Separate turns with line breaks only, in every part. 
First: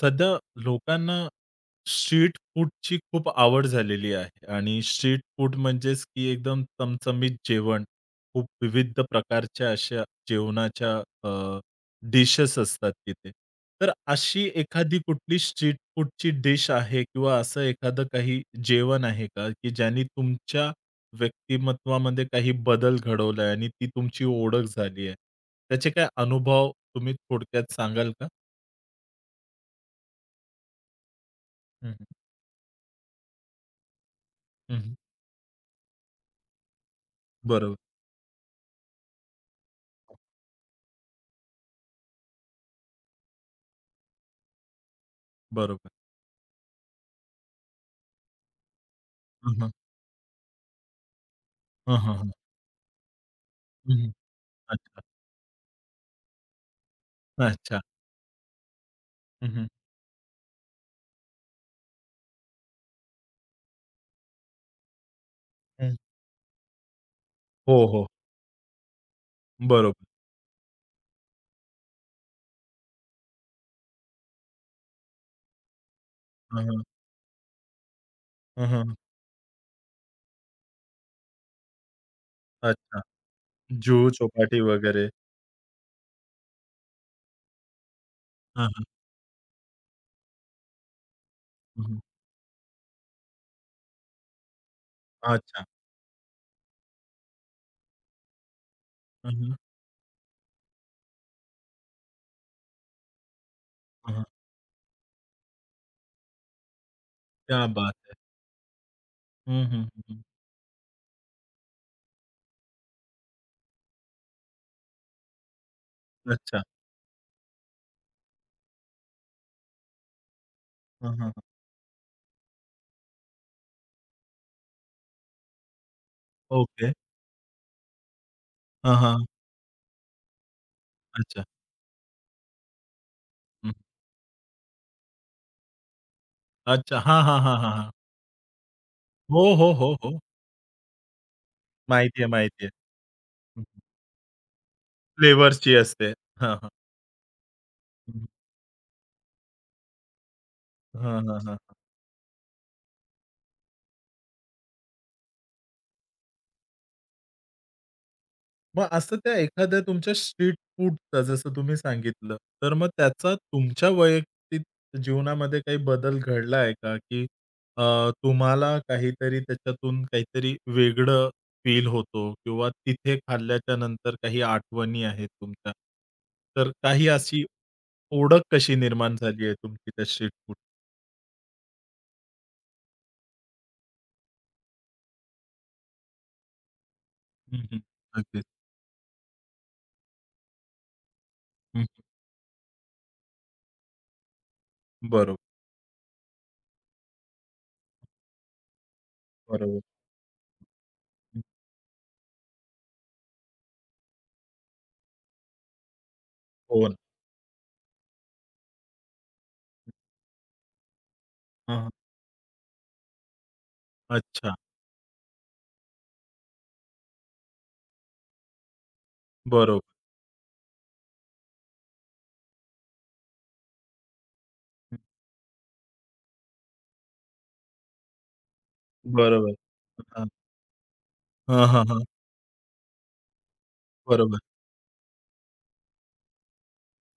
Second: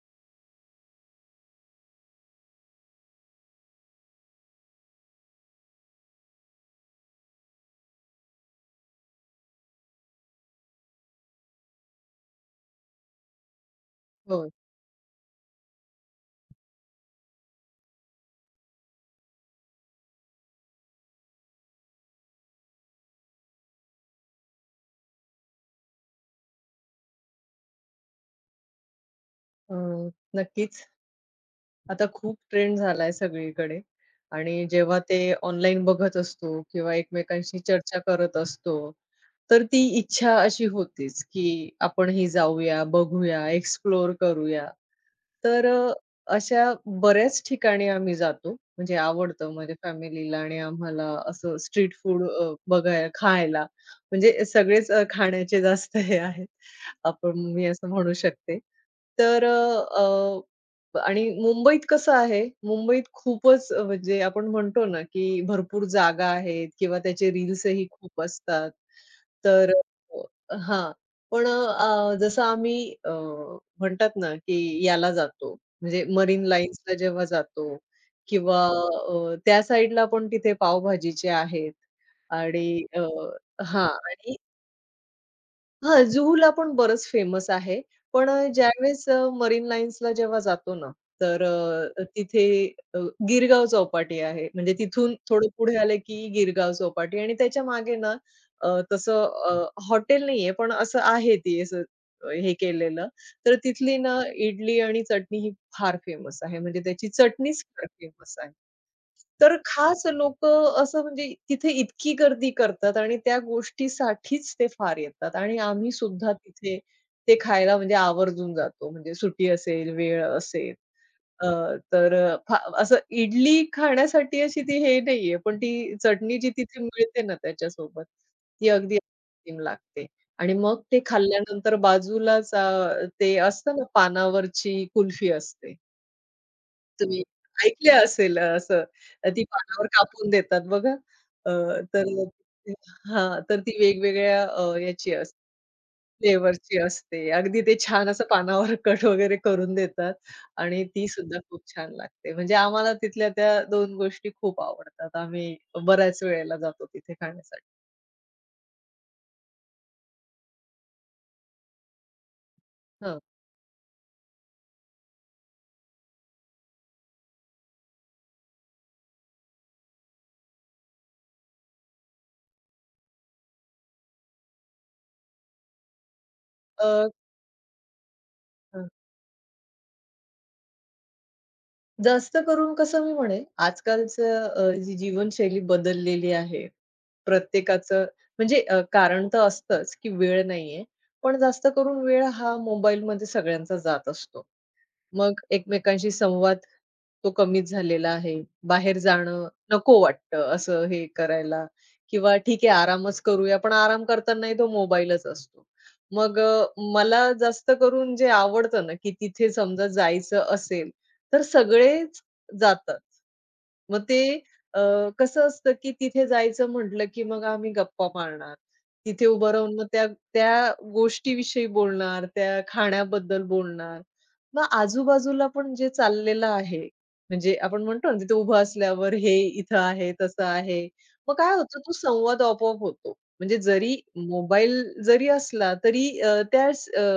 सध्या लोकांना स्ट्रीट फूडची खूप आवड झालेली आहे आणि स्ट्रीट फूड म्हणजेच की एकदम चमचमीत जेवण. खूप विविध प्रकारच्या अशा जेवणाच्या अ, डिशेस असतात तिथे. तर अशी
हो.
एखादी कुठली स्ट्रीट फूडची डिश आहे किंवा असं एखादं काही जेवण आहे का, की ज्याने तुमच्या व्यक्तिमत्वामध्ये काही बदल घडवलाय आणि ती तुमची ओळख झाली आहे? त्याचे काय अनुभव तुम्ही थोडक्यात सांगाल का?
अ, नक्कीच.
हं, हं.
आता खूप ट्रेंड झालाय सगळीकडे आणि जेव्हा ते ऑनलाईन बघत असतो किंवा एकमेकांशी
बरोबर,
चर्चा करत असतो, तर ती इच्छा अशी होतेच, की आपणही जाऊया, बघूया, एक्सप्लोर करूया. तर
बरोबर.
अशा बऱ्याच ठिकाणी आम्ही जातो. म्हणजे आवडतं
हं, हं.
म्हणजे फॅमिलीला आणि आम्हाला असं स्ट्रीट
हं, हं,
फूड
हं.
बघायला, खायला.
हं, हं.
म्हणजे सगळेच
अच्छा,
खाण्याचे जास्त हे आहेत. आपण मी
अच्छा.
असं म्हणू शकते. तर
हं, हं.
अ, अ, आणि मुंबईत कसं आहे, मुंबईत खूपच म्हणजे आपण म्हणतो ना, की भरपूर
हं.
जागा आहेत किंवा त्याचे
हो,
रील्सही
हो.
खूप असतात. तर
बरोबर.
हां. पण जसं आम्ही म्हणतात ना, की याला जातो, म्हणजे मरीन
हं, हं.
लाईन्सला जेव्हा जातो किंवा
हं, हं.
त्या साईडला पण तिथे पावभाजीचे आहेत आणि
अच्छा.
हां
जुहू
आणि
चौपाटी वगैरे.
हां, जुहूला पण बरंच फेमस आहे. पण
हं, हं.
ज्यावेळेस मरीन लाईन्सला जेव्हा जातो ना, तर
हं, हं.
तिथे अ, गिरगाव चौपाटी आहे. म्हणजे तिथून थोडं
अच्छा.
पुढे आलं की गिरगाव चौपाटी आणि त्याच्या मागे ना तसं
हं, हं.
हॉटेल नाहीये, पण असं आहे ते असं हे केलेलं. तर तिथली
हं,
ना
हं.
इडली आणि चटणी ही फार फेमस आहे. म्हणजे त्याची चटणीच
क्या
फार
बात है!
फेमस आहे. तर
हं, हं, हं,
खास
हं.
लोक असं म्हणजे तिथे इतकी गर्दी करतात आणि त्या गोष्टीसाठीच ते फार येतात आणि आम्ही सुद्धा
अच्छा.
तिथे ते खायला म्हणजे आवर्जून जातो. म्हणजे सुट्टी असेल, वेळ असेल
हं, हं. हं.
अ, तर फा असं इडली खाण्यासाठी अशी ती हे नाहीये, पण ती चटणी जी तिथे
ओके.
मिळते ना त्याच्यासोबत, ती
हं,
अगदी
हं.
अप्रतिम लागते. आणि मग ते
अच्छा.
खाल्ल्यानंतर बाजूलाच ते
हं.
असतं ना पानावरची कुल्फी असते.
अच्छा. हां,
तुम्ही
हां, हां, हां, हां.
ऐकलं असेल असं
हो,
ती
हो,
पानावर
हो, हो.
कापून देतात बघा. अ, तर
माहिती आहे, माहिती आहे.
हां, तर
हं,
ती
हं.
वेगवेगळ्या याची असते
फ्लेवर्सची असते. हां, हां.
फ्लेवरची असते. अगदी ते छान
हं,
असं
हं.
पानावर कट वगैरे करून देतात आणि ती
हां, हां,
सुद्धा
हां.
खूप छान लागते. म्हणजे आम्हाला तिथल्या त्या दोन गोष्टी खूप आवडतात. आम्ही बऱ्याच वेळेला जातो तिथे खाण्यासाठी.
मग असं त्या एखाद्या तुमच्या स्ट्रीट फूडचं जसं तुम्ही सांगितलं, तर मग
हं.
त्याचा तुमच्या वैयक्तिक जीवनामध्ये काही बदल घडला आहे का? की तुम्हाला काहीतरी त्याच्यातून काहीतरी वेगळं फील होतो किंवा तिथे खाल्ल्याच्या नंतर काही आठवणी आहेत तुमच्या. तर काही अशी ओळख कशी
अ,
निर्माण झाली आहे तुमची त्या स्ट्रीट फूड
जास्त करून कसं मी म्हणेन, आजकालचं जी जीवनशैली बदललेली आहे.
हं, हं.
प्रत्येकाचं
अगदीच.
म्हणजे कारण तर असतंच की वेळ नाहीये. पण जास्त
हं.
करून वेळ हा मोबाईलमध्ये सगळ्यांचा जात असतो.
बरोबर,
मग एकमेकांशी संवाद तो कमीच झालेला आहे. बाहेर जाणं
बरोबर.
नको वाटतं असं हे
हं.
करायला किंवा ठीक आहे आरामच करूया, पण आराम करतानाही तो मोबाईलच असतो. मग
हो ना.
मला जास्त करून जे आवडतं ना, की तिथे समजा जायचं असेल, तर
हां, हां.
सगळेच जातात. मग ते
अच्छा.
अ, कसं असतं, की तिथे जायचं म्हटलं, की मग आम्ही गप्पा मारणार. तिथे उभं राहून
बरोबर.
मग त्या त्या गोष्टीविषयी बोलणार, त्या खाण्याबद्दल बोलणार. मग
हं.
आजूबाजूला पण जे चाललेलं आहे, म्हणजे आपण म्हणतो ना, तिथे उभं असल्यावर हे
बरोबर.
इथं आहे,
हां.
तसं आहे. मग काय होतं, तो
हां,
संवाद आपोआप होतो. म्हणजे जरी
बरोबर.
मोबाईल जरी असला, तरी त्या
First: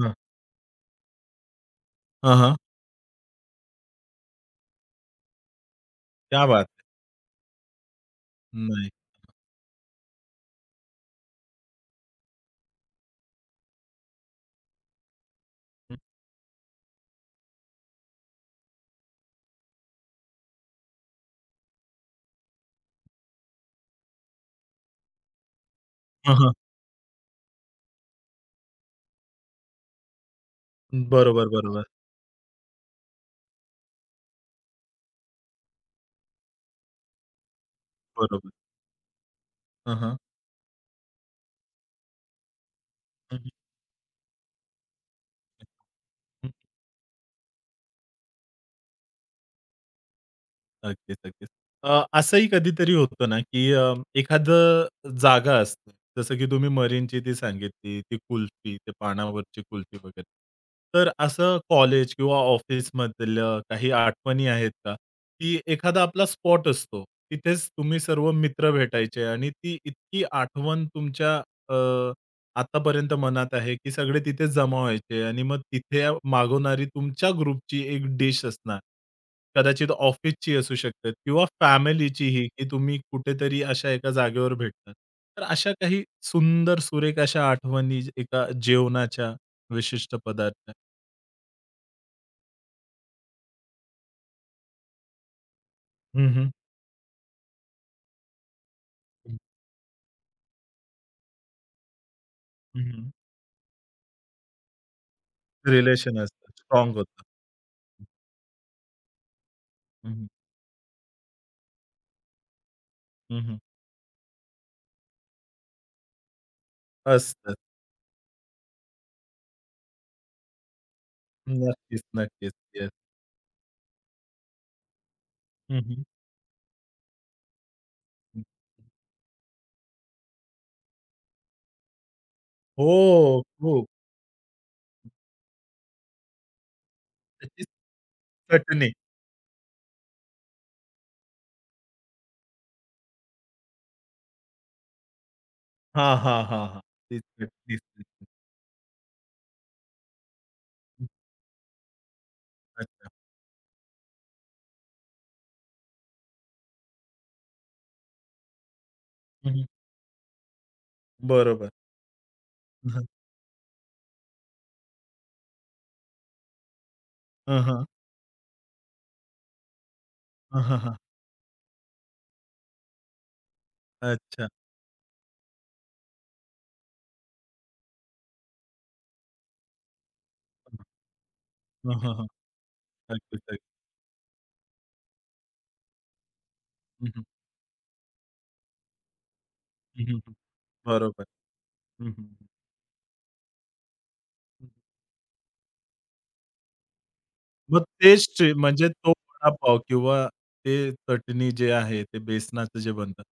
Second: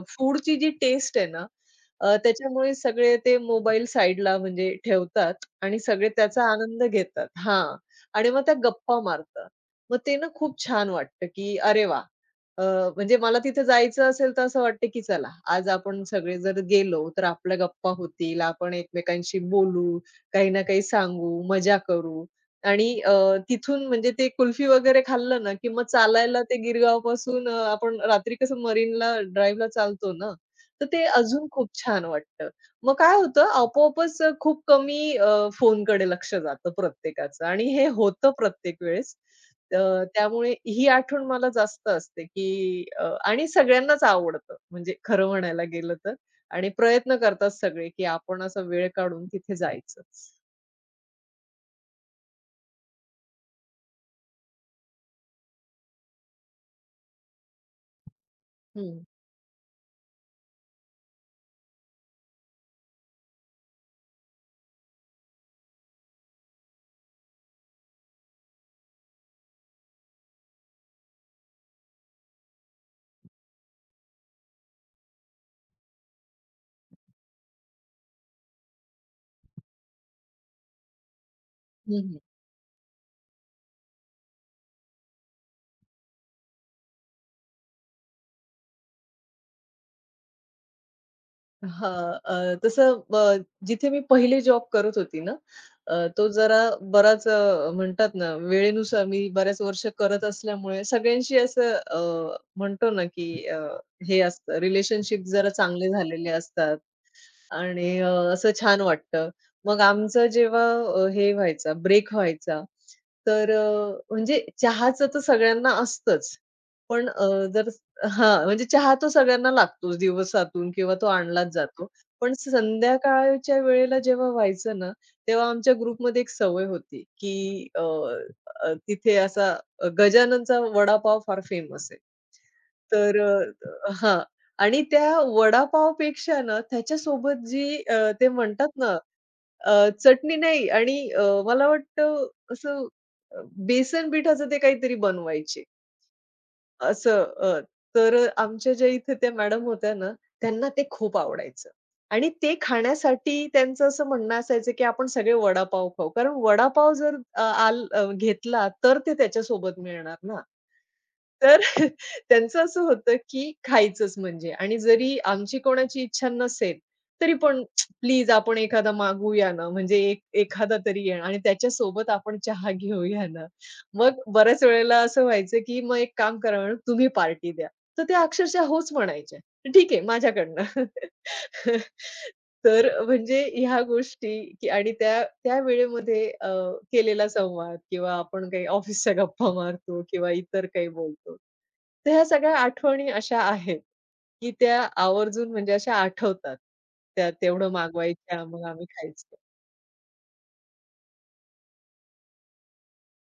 हां.
फूडची जी टेस्ट आहे ना,
हां, हां.
त्याच्यामुळे सगळे ते मोबाईल साइडला म्हणजे ठेवतात आणि सगळे
क्या
त्याचा
बात है!
आनंद घेतात. हां. आणि मग त्या
नाही.
गप्पा मारतात. मग ते ना खूप छान वाटतं, की अरे वाह! अ, म्हणजे मला तिथे जायचं असेल तर असं वाटतं, की चला आज आपण सगळे जर गेलो, तर आपल्या गप्पा होतील, आपण एकमेकांशी बोलू, काही ना काही सांगू, मजा करू आणि तिथून म्हणजे ते कुल्फी वगैरे खाल्लं ना, की मग
हां,
चालायला
हां.
ते गिरगावपासून आपण रात्री कसं मरीनला ड्राईव्हला चालतो ना, तर ते
बरोबर,
अजून खूप
बरोबर,
छान वाटतं. मग काय होतं आपोआपच खूप कमी फोनकडे लक्ष जातं प्रत्येकाचं आणि हे होतं
बरोबर.
प्रत्येक वेळेस.
हां, हां.
त्यामुळे ही आठवण मला जास्त असते, की
हं,
आणि
हं.
सगळ्यांनाच आवडतं म्हणजे खरं म्हणायला गेलं तर
हं.
आणि प्रयत्न करतात सगळे, की आपण असा वेळ काढून तिथे जायचं.
अगदीच, अगदीच. असंही कधीतरी होतं ना, की एखादं जागा असते. जसं की तुम्ही मरीनची ती सांगितली, ती कुल्फी, त्या
हं,
पानावरची कुल्फी वगैरे. तर असं कॉलेज किंवा ऑफिसमधलं काही आठवणी आहेत का, की एखादा आपला स्पॉट असतो. तिथेच तुम्ही सर्व मित्र भेटायचे आणि ती इतकी आठवण तुमच्या अ आतापर्यंत मनात आहे, की सगळे तिथेच जमा व्हायचे आणि मग तिथे मागवणारी तुमच्या ग्रुपची एक डिश असणार. कदाचित ऑफिसची असू शकते किंवा
हं, हं.
फॅमिलीचीही, की तुम्ही कुठेतरी अशा एका जागेवर भेटतात. तर अशा काही सुंदर सुरेख अशा आठवणी एका जेवणाच्या विशिष्ट पदार्थ.
अ, तसं जिथे मी पहिले जॉब करत होती ना,
हं,
तो
हं.
जरा बराच म्हणतात ना, वेळेनुसार मी बऱ्याच वर्ष करत असल्यामुळे सगळ्यांशी असं
हं,
म्हणतो ना,
हं.
की हे असतं रिलेशनशिप जरा चांगले
रिलेशन
झालेले
असतं.
असतात.
स्ट्राँग होतं.
आणि असं छान वाटतं. मग
हं,
आमचं
हं.
जेव्हा हे व्हायचा, ब्रेक व्हायचा, तर म्हणजे चहाचं तर सगळ्यांना असतंच. पण
असतं.
जर हां, म्हणजे चहा तो सगळ्यांना लागतोच दिवसातून किंवा तो आणलाच जातो.
नक्कीच,
पण
नक्कीच. येस.
संध्याकाळच्या वेळेला जेव्हा व्हायचं ना, तेव्हा आमच्या
हं, हं.
ग्रुपमध्ये एक सवय होती, की अ, अ, तिथे असा गजाननचा वडापाव फार फेमस आहे. तर
हो. खूप.
हां. आणि त्या वडापावपेक्षा ना त्याच्यासोबत
त्याची
जी ते म्हणतात
चटणी.
ना अ, चटणी नाही आणि मला वाटतं असं अ, बेसन पिठाचं ते काहीतरी बनवायचे.
हां, हां, हां, हां. तेच
असं
तेच, तेच,
तर
तेच.
आमच्या ज्या इथे त्या मॅडम होत्या ना, त्यांना ते
हं,
खूप आवडायचं. आणि ते
अच्छा.
खाण्यासाठी त्यांचं असं म्हणणं असायचं, की आपण सगळे वडापाव खाऊ. कारण वडापाव जर घेतला तर ते
हं, हं.
त्याच्यासोबत मिळणार ना. तर
बरोबर.
त्यांचं असं
हं, हं.
होतं, की खायचंच म्हणजे आणि जरी आमची कोणाची इच्छा नसेल, तरी
हं,
पण
हं.
प्लीज आपण एखादा मागूया ना, म्हणजे एक
हं,
एखादा
हं,
तरी येणार आणि त्याच्यासोबत आपण चहा घेऊया ना. मग
अच्छा.
बऱ्याच वेळेला असं व्हायचं, की मग एक काम करा मॅडम तुम्ही पार्टी द्या. तर त्या अक्षरशः होच म्हणायच्या. ठीक आहे माझ्याकडनं.
हं, हं, हं.
तर
अगदीच,
म्हणजे
अगदी.
ह्या गोष्टी की आणि त्या त्या वेळेमध्ये
हं, हं.
केलेला संवाद किंवा आपण काही ऑफिसच्या गप्पा मारतो
हं,
किंवा
हं,
इतर काही
बरोबर.
बोलतो.
हं,
तर
हं,
ह्या
हं.
सगळ्या आठवणी अशा आहेत, की त्या आवर्जून म्हणजे अशा आठवतात. त्या तेवढं
मग तेच
मागवायच्या
स्ट्री
मग आम्ही
म्हणजे तो
खायचो.
वडापाव किंवा ते चटणी जे आहे, ते बेसनाचं जे बनतं,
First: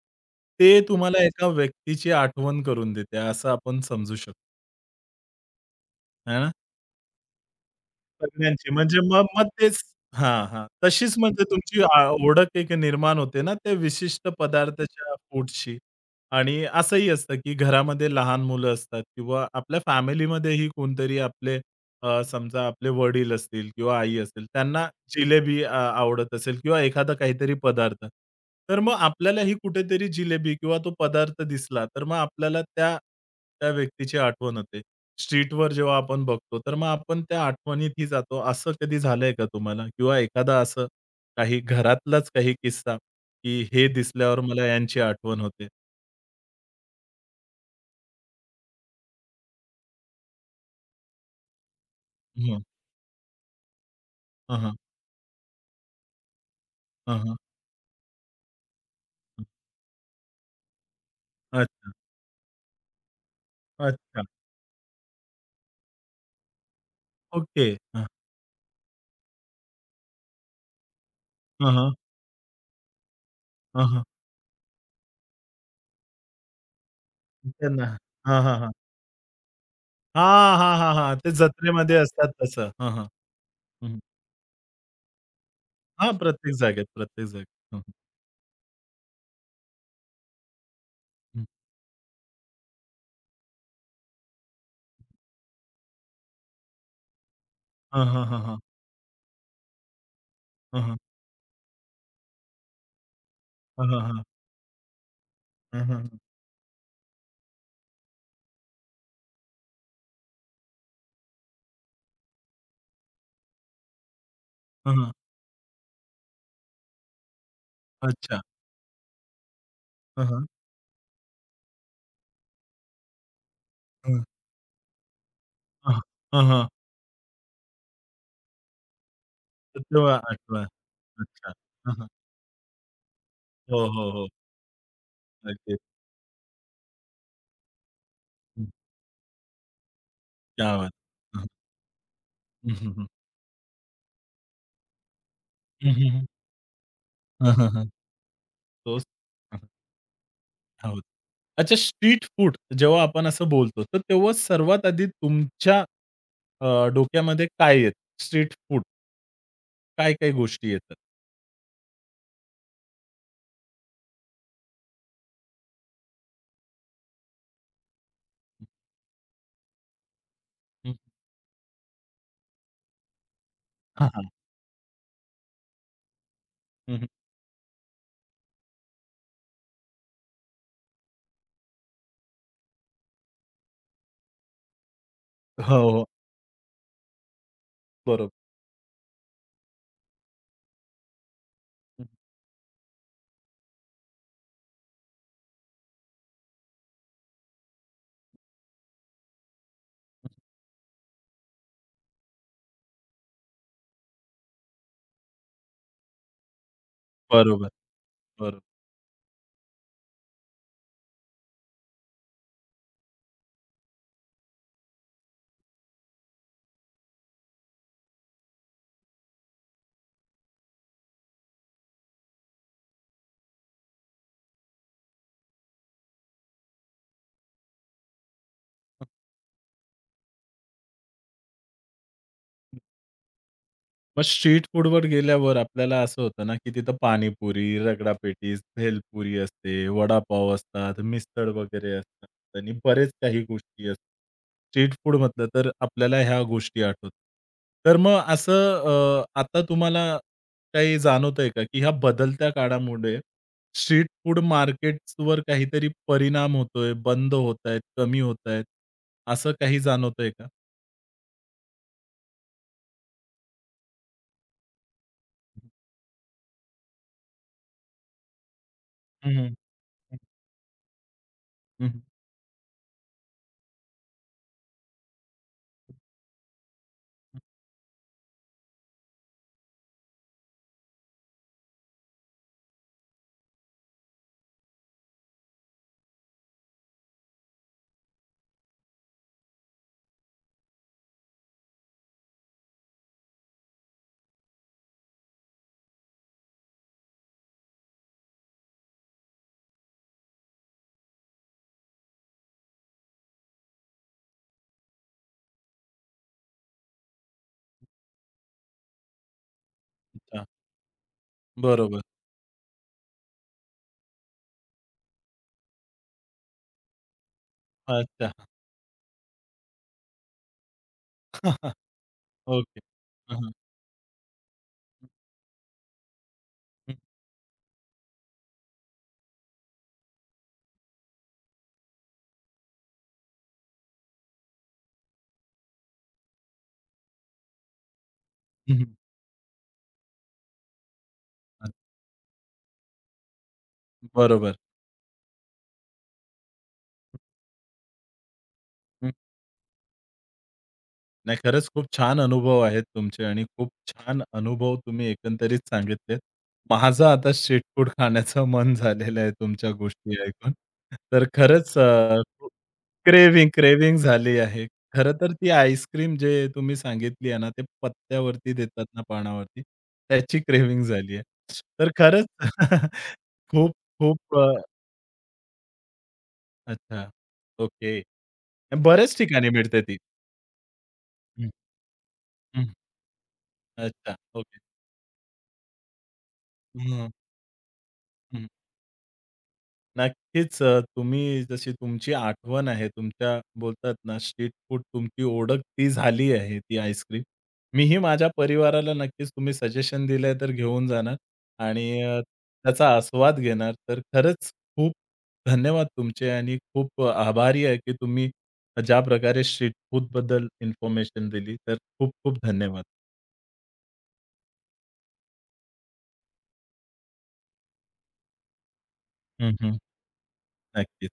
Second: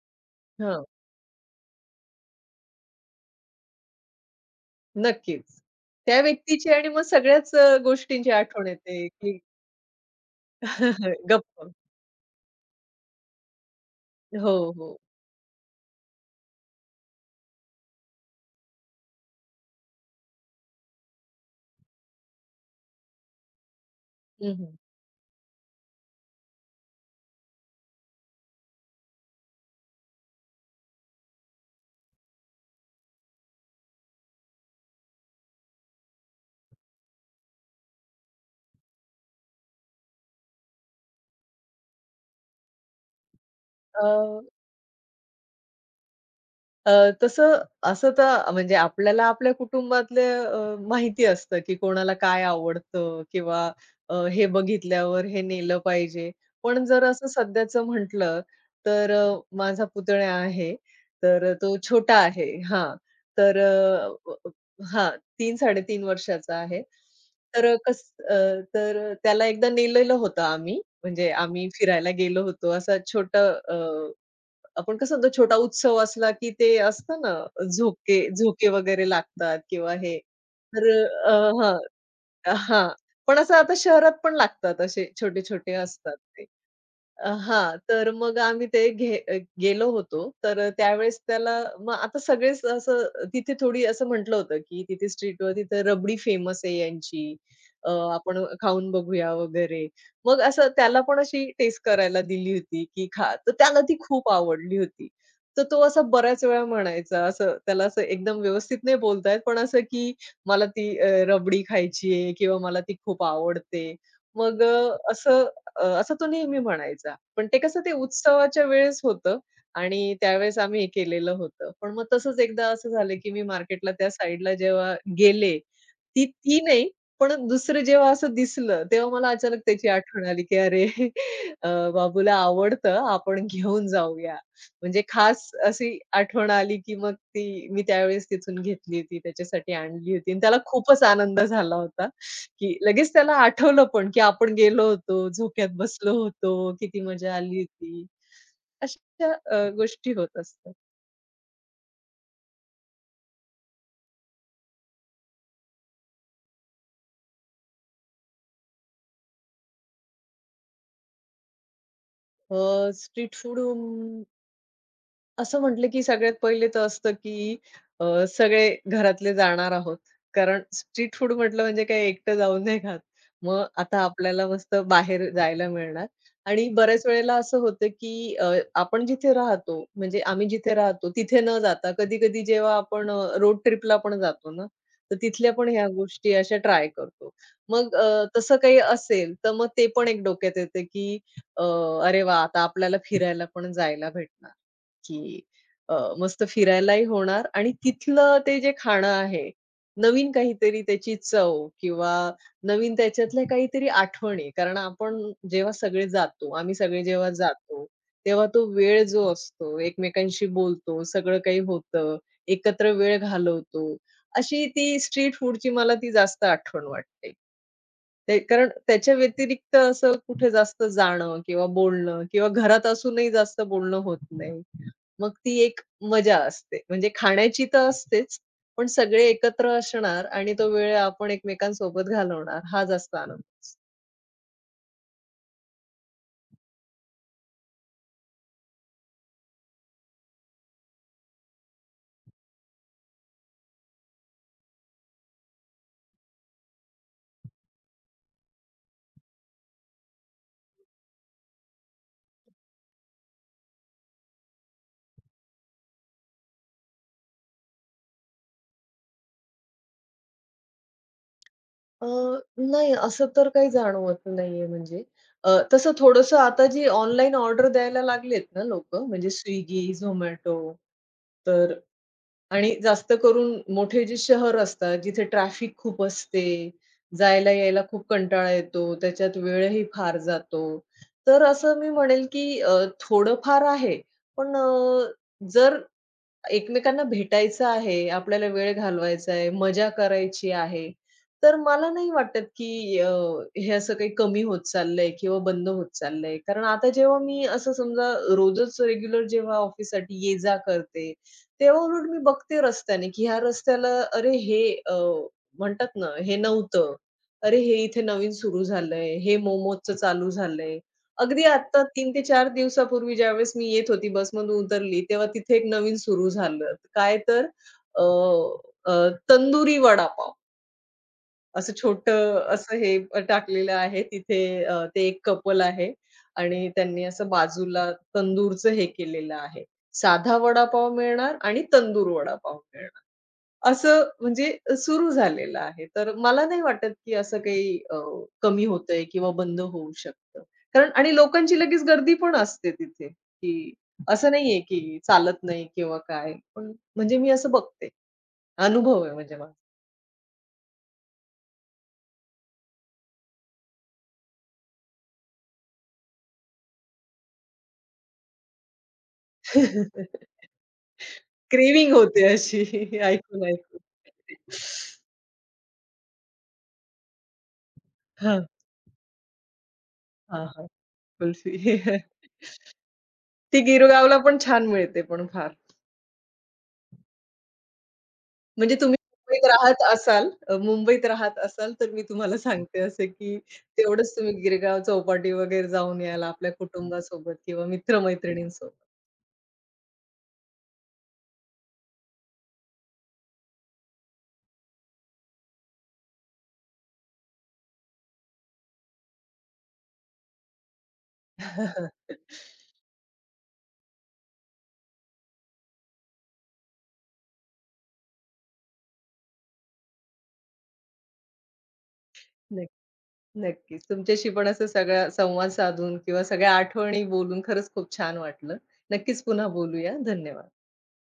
ते तुम्हाला एका व्यक्तीची आठवण करून देते, असं आपण समजू शकतो,
नक्कीच. त्या
है ना?
व्यक्तीची आणि मग सगळ्याच अ, गो गोष्टींची आठवण
सगळ्यांची म्हणजे
येते,
मग
की
मग तेच हां, हां. तशीच म्हणजे
गप्प.
तुमची ओळख एक निर्माण होते ना त्या विशिष्ट
हो, हो.
पदार्थाच्या फूडशी. आणि असंही असतं, की घरामध्ये लहान मुलं असतात किंवा आपल्या फॅमिलीमध्येही कोणतरी आपले समजा आपले वडील असतील किंवा आई असेल,
हं, हं.
त्यांना जिलेबी आवडत असेल किंवा एखादा काहीतरी पदार्थ. तर मग आपल्यालाही कुठेतरी जिलेबी किंवा तो पदार्थ दिसला, तर मग आपल्याला त्या त्या व्यक्तीची आठवण होते. स्ट्रीटवर जेव्हा आपण बघतो, तर मग आपण त्या आठवणीतही जातो. असं कधी झालंय का तुम्हाला? किंवा एखादा असं काही घरातलाच काही किस्सा, की हे
अ
दिसल्यावर मला यांची आठवण होते?
अ, तसं असं तर म्हणजे आपल्याला आपल्या कुटुंबातले माहिती असतं, की कोणाला काय
हं.
आवडतं किंवा हे
हां, हां.
बघितल्यावर हे नेलं पाहिजे. पण जर असं
हां,
सध्याचं म्हटलं, तर माझा पुतण्या आहे, तर तो
अच्छा,
छोटा आहे हां. तर
अच्छा.
अ, हां, तीन 35 वर्षाचा आहे. तर
ओके.
अ,
हां.
अ, तर त्याला एकदा नेलेलं होतं आम्ही, म्हणजे आम्ही
हां, हां.
फिरायला गेलो होतो. असा छोटा आपण कसं म्हणतो छोटा उत्सव असला की ते असतं ना,
त्यांना
झोके
हां, हां,
झोके
हां.
वगैरे लागतात किंवा हे.
हां, हां,
तर
हां, हां. ते
अ, हां.
जत्रेमध्ये असतात तसं.
हां.
हां, हां.
पण असं आता
हं.
शहरात पण लागतात असे छोटे-छोटे
हां,
असतात ते.
प्रत्येक जागेत, प्रत्येक जागेत.
हां.
हं,
तर मग आम्ही गेलो होतो. तर त्यावेळेस
हं.
त्याला मग आता सगळेच असं तिथे थोडी असं म्हटलं होतं, की तिथे स्ट्रीटवर तिथे रबडी फेमस आहे यांची.
हां, हां, हां,
आपण
हां.
खाऊन बघूया वगैरे. मग असं
हां, हां.
त्याला पण अशी टेस्ट करायला दिली होती, की खा. तर त्याला
हां,
ती
हां, हां.
खूप आवडली होती. तर तो
हां, हां,
असा
हां.
बऱ्याच वेळा म्हणायचा असं त्याला असं एकदम व्यवस्थित नाही बोलता पण असं की मला ती रबडी खायची आहे किंवा मला ती खूप आवडते. मग असं तो नेहमी म्हणायचा. पण ते कसं ते
अच्छा.
उत्सवाच्या वेळेस होतं आणि
हां, हां.
त्यावेळेस आम्ही हे केलेलं होतं. पण मग तसंच एकदा असं झालं, की मी मार्केटला त्या
हं.
साइडला जेव्हा गेले,
हां.
ती ती नाही, पण दुसरं जेव्हा असं दिसलं, तेव्हा मला अचानक
तर
त्याची
तेव्हा
आठवण आली, की
आठवा.
"अरे,
अच्छा.
अ,
हां, हां.
बाबूला आवडतं, आपण
हो,
घेऊन
हो, हो.
जाऊया." म्हणजे खास
नक्कीच.
अशी आठवण आली, की मग ती मी त्यावेळेस तिथून
हं.
घेतली होती, त्याच्यासाठी आणली होती आणि त्याला
क्या बात!
खूपच आनंद
हं,
झाला होता,
हं,
की
हं, हं.
लगेच त्याला आठवलं पण, की आपण गेलो होतो, झोक्यात
हं, हं,
बसलो
हं.
होतो, किती मजा
हं,
आली
हं, हं.
होती.
तोच.
अशा
हं, हं.
गोष्टी होत असतात.
हो. अच्छा स्ट्रीट फूड जेव्हा आपण असं बोलतो, तर तेव्हा सर्वात आधी तुमच्या अ, डोक्यामध्ये काय येतं? स्ट्रीट फूड काय-काय गोष्टी येतात?
स्ट्रीट फूड असं म्हटलं की सगळ्यात पहिले तर असतं की सगळे घरातले जाणार आहोत. कारण
हं.
स्ट्रीट फूड म्हटलं म्हणजे काही एकटं जाऊन नाही खात. मग आता
हां, हां.
आपल्याला मस्त बाहेर जायला मिळणार आणि
हं,
बऱ्याच
हं.
वेळेला असं होतं की आपण जिथे राहतो, म्हणजे आम्ही जिथे राहतो तिथे न जाता कधी-कधी जेव्हा आपण रोड ट्रिपला पण जातो ना, तर तिथल्या पण
हो,
ह्या
हो.
गोष्टी अशा ट्राय करतो. मग
बरोबर.
तसं काही असेल तर मग ते पण एक डोक्यात येतं की अ, "अरे वाह! आता आपल्याला फिरायला पण जायला भेटणार." की मस्त फिरायलाही होणार आणि तिथलं ते जे खाणं आहे, नवीन काहीतरी त्याची चव किंवा नवीन त्याच्यातल्या काहीतरी आठवणी. कारण आपण जेव्हा सगळे जातो, आम्ही सगळे जेव्हा
बरोबर,
जातो, तेव्हा
बरोबर.
तो वेळ जो असतो, एकमेकांशी बोलतो, सगळं काही होतं, एकत्र वेळ घालवतो. अशी ती स्ट्रीट फूडची मला ती जास्त आठवण वाटते. ते कारण त्याच्या व्यतिरिक्त असं कुठे जास्त जाणं किंवा बोलणं किंवा घरात असूनही जास्त बोलणं होत नाही. मग ती एक मजा असते. म्हणजे खाण्याची तर असतेच, पण सगळे एकत्र असणार आणि तो वेळ आपण एकमेकांसोबत घालवणार हा जास्त आनंद असतो.
मग स्ट्रीट फूडवर गेल्यावर आपल्याला असं होतं ना, की तिथं पाणीपुरी, रगडापेटीस, भेलपुरी असते, वडापाव असतात, मिसळ वगैरे असतात आणि बरेच काही गोष्टी असतात. स्ट्रीट फूड म्हटलं तर आपल्याला ह्या गोष्टी आठवतात. तर मग असं आता तुम्हाला काही जाणवतंय का, की ह्या बदलत्या काळामुळे स्ट्रीट फूड मार्केट्सवर काहीतरी परिणाम होतोय, बंद होतायत, कमी होतायत, असं काही जाणवतंय का?
अ, नाही असं तर काही जाणवत नाहीये म्हणजे. तसं थोडंसं आता जी ऑनलाईन ऑर्डर द्यायला लागलेत ना लोकं म्हणजे
हं, हं.
Swiggy,
हं.
Zomato तर आणि जास्त करून मोठे जे शहर असतात, जिथे ट्रॅफिक खूप असते, जायला-यायला खूप कंटाळा येतो, त्याच्यात वेळही फार जातो. तर असं मी म्हणेल, की थोडंफार आहे. पण जर एकमेकांना भेटायचं आहे, आपल्याला वेळ घालवायचा आहे, मजा करायची आहे. तर मला नाही वाटत, की हे असं काही कमी होत चाललंय किंवा बंद होत चाललंय. कारण आता जेव्हा मी असं समजा रोजच रेग्युलर जेव्हा ऑफिससाठी ये-जा करते, तेव्हा उलट मी बघते रस्त्याने, की ह्या रस्त्याला अरे हे अ, म्हणतात ना, हे नव्हतं. अरे हे इथे नवीन सुरू झालंय, हे मोमोजचं चालू
अच्छा.
झालंय. अगदी आता
बरोबर.
3 ते 4 दिवसापूर्वी ज्यावेळेस मी येत होती बसमधून उतरली, तेव्हा तिथे एक नवीन सुरू झालं. काय तर अ,
अच्छा.
अ, तंदुरी वडापाव असं छोटं असं
ओके.
हे
हां, हां.
टाकलेलं आहे तिथे ते एक कपल आहे आणि त्यांनी असं बाजूला तंदूरचं हे केलेलं आहे. साधा वडापाव मिळणार आणि तंदूर वडापाव मिळणार. असं म्हणजे सुरू झालेलं आहे. तर मला नाही वाटत, की असं काही कमी
हं, हं, हं.
होतंय किंवा बंद होऊ शकतं. कारण आणि लोकांची
अ,
लगेच गर्दी पण असते तिथे, की असं
बरोबर.
नाहीये, की चालत नाही किंवा काय. पण म्हणजे मी असं बघते. अनुभव
हं.
आहे म्हणजे माझा.
नाही खरंच खूप छान अनुभव आहेत तुमचे आणि खूप छान अनुभव तुम्ही एकंदरीत सांगितलेत. माझं आता स्ट्रीट फूड खाण्याचं मन झालेलं आहे तुमच्या गोष्टी ऐकून. तर खरंच
क्रेव्हिंग होते अशी
क्रेव्हिंग,
ऐकून-ऐकून.
क्रेव्हिंग झाली आहे. खरं तर ती आईस्क्रीम जे तुम्ही सांगितली आहे ना, ते
हां,
पत्त्यावरती देतात ना पानावरती, त्याची
हां, हां.
क्रेव्हिंग झाली आहे.
कुल्फी.
तर खरंच
ती
खूप
गिरगावला
खूप
पण छान मिळते पण फार.
अच्छा. ओके.
म्हणजे तुम्ही
बऱ्याच
मुंबईत
ठिकाणी मिळते
राहत
ती.
असाल
हं,
तर मी तुम्हाला
हं.
सांगते असं, की
अच्छा.
तेवढंच तुम्ही
ओके.
गिरगाव चौपाटी वगैरे जाऊन याल, आपल्या
हं,
कुटुंबासोबत किंवा
हं.
मित्र-मैत्रिणींसोबत.
नक्कीच तुम्ही जशी तुमची आठवण आहे, तुमच्या बोलतात ना स्ट्रीट फूड तुमची ओळख ती झाली आहे, ती आईस्क्रीम. मीही माझ्या परिवाराला नक्कीच तुम्ही सजेशन दिलंय तर घेऊन जाणार आणि त्याचा आस्वाद घेणार. तर खरंच खूप धन्यवाद तुमचे आणि खूप आभारी आहे, की तुम्ही ज्या प्रकारे स्ट्रीट फूडबद्दल इन्फॉर्मेशन दिली. तर खूप खूप
नक्क
धन्यवाद.
नक्कीच. तुमच्याशी पण असं सगळा संवाद साधून किंवा सगळ्या आठवणी बोलून खरंच खूप छान वाटलं. नक्कीच पुन्हा
हं, हं.
बोलूया. धन्यवाद.
नक्कीच.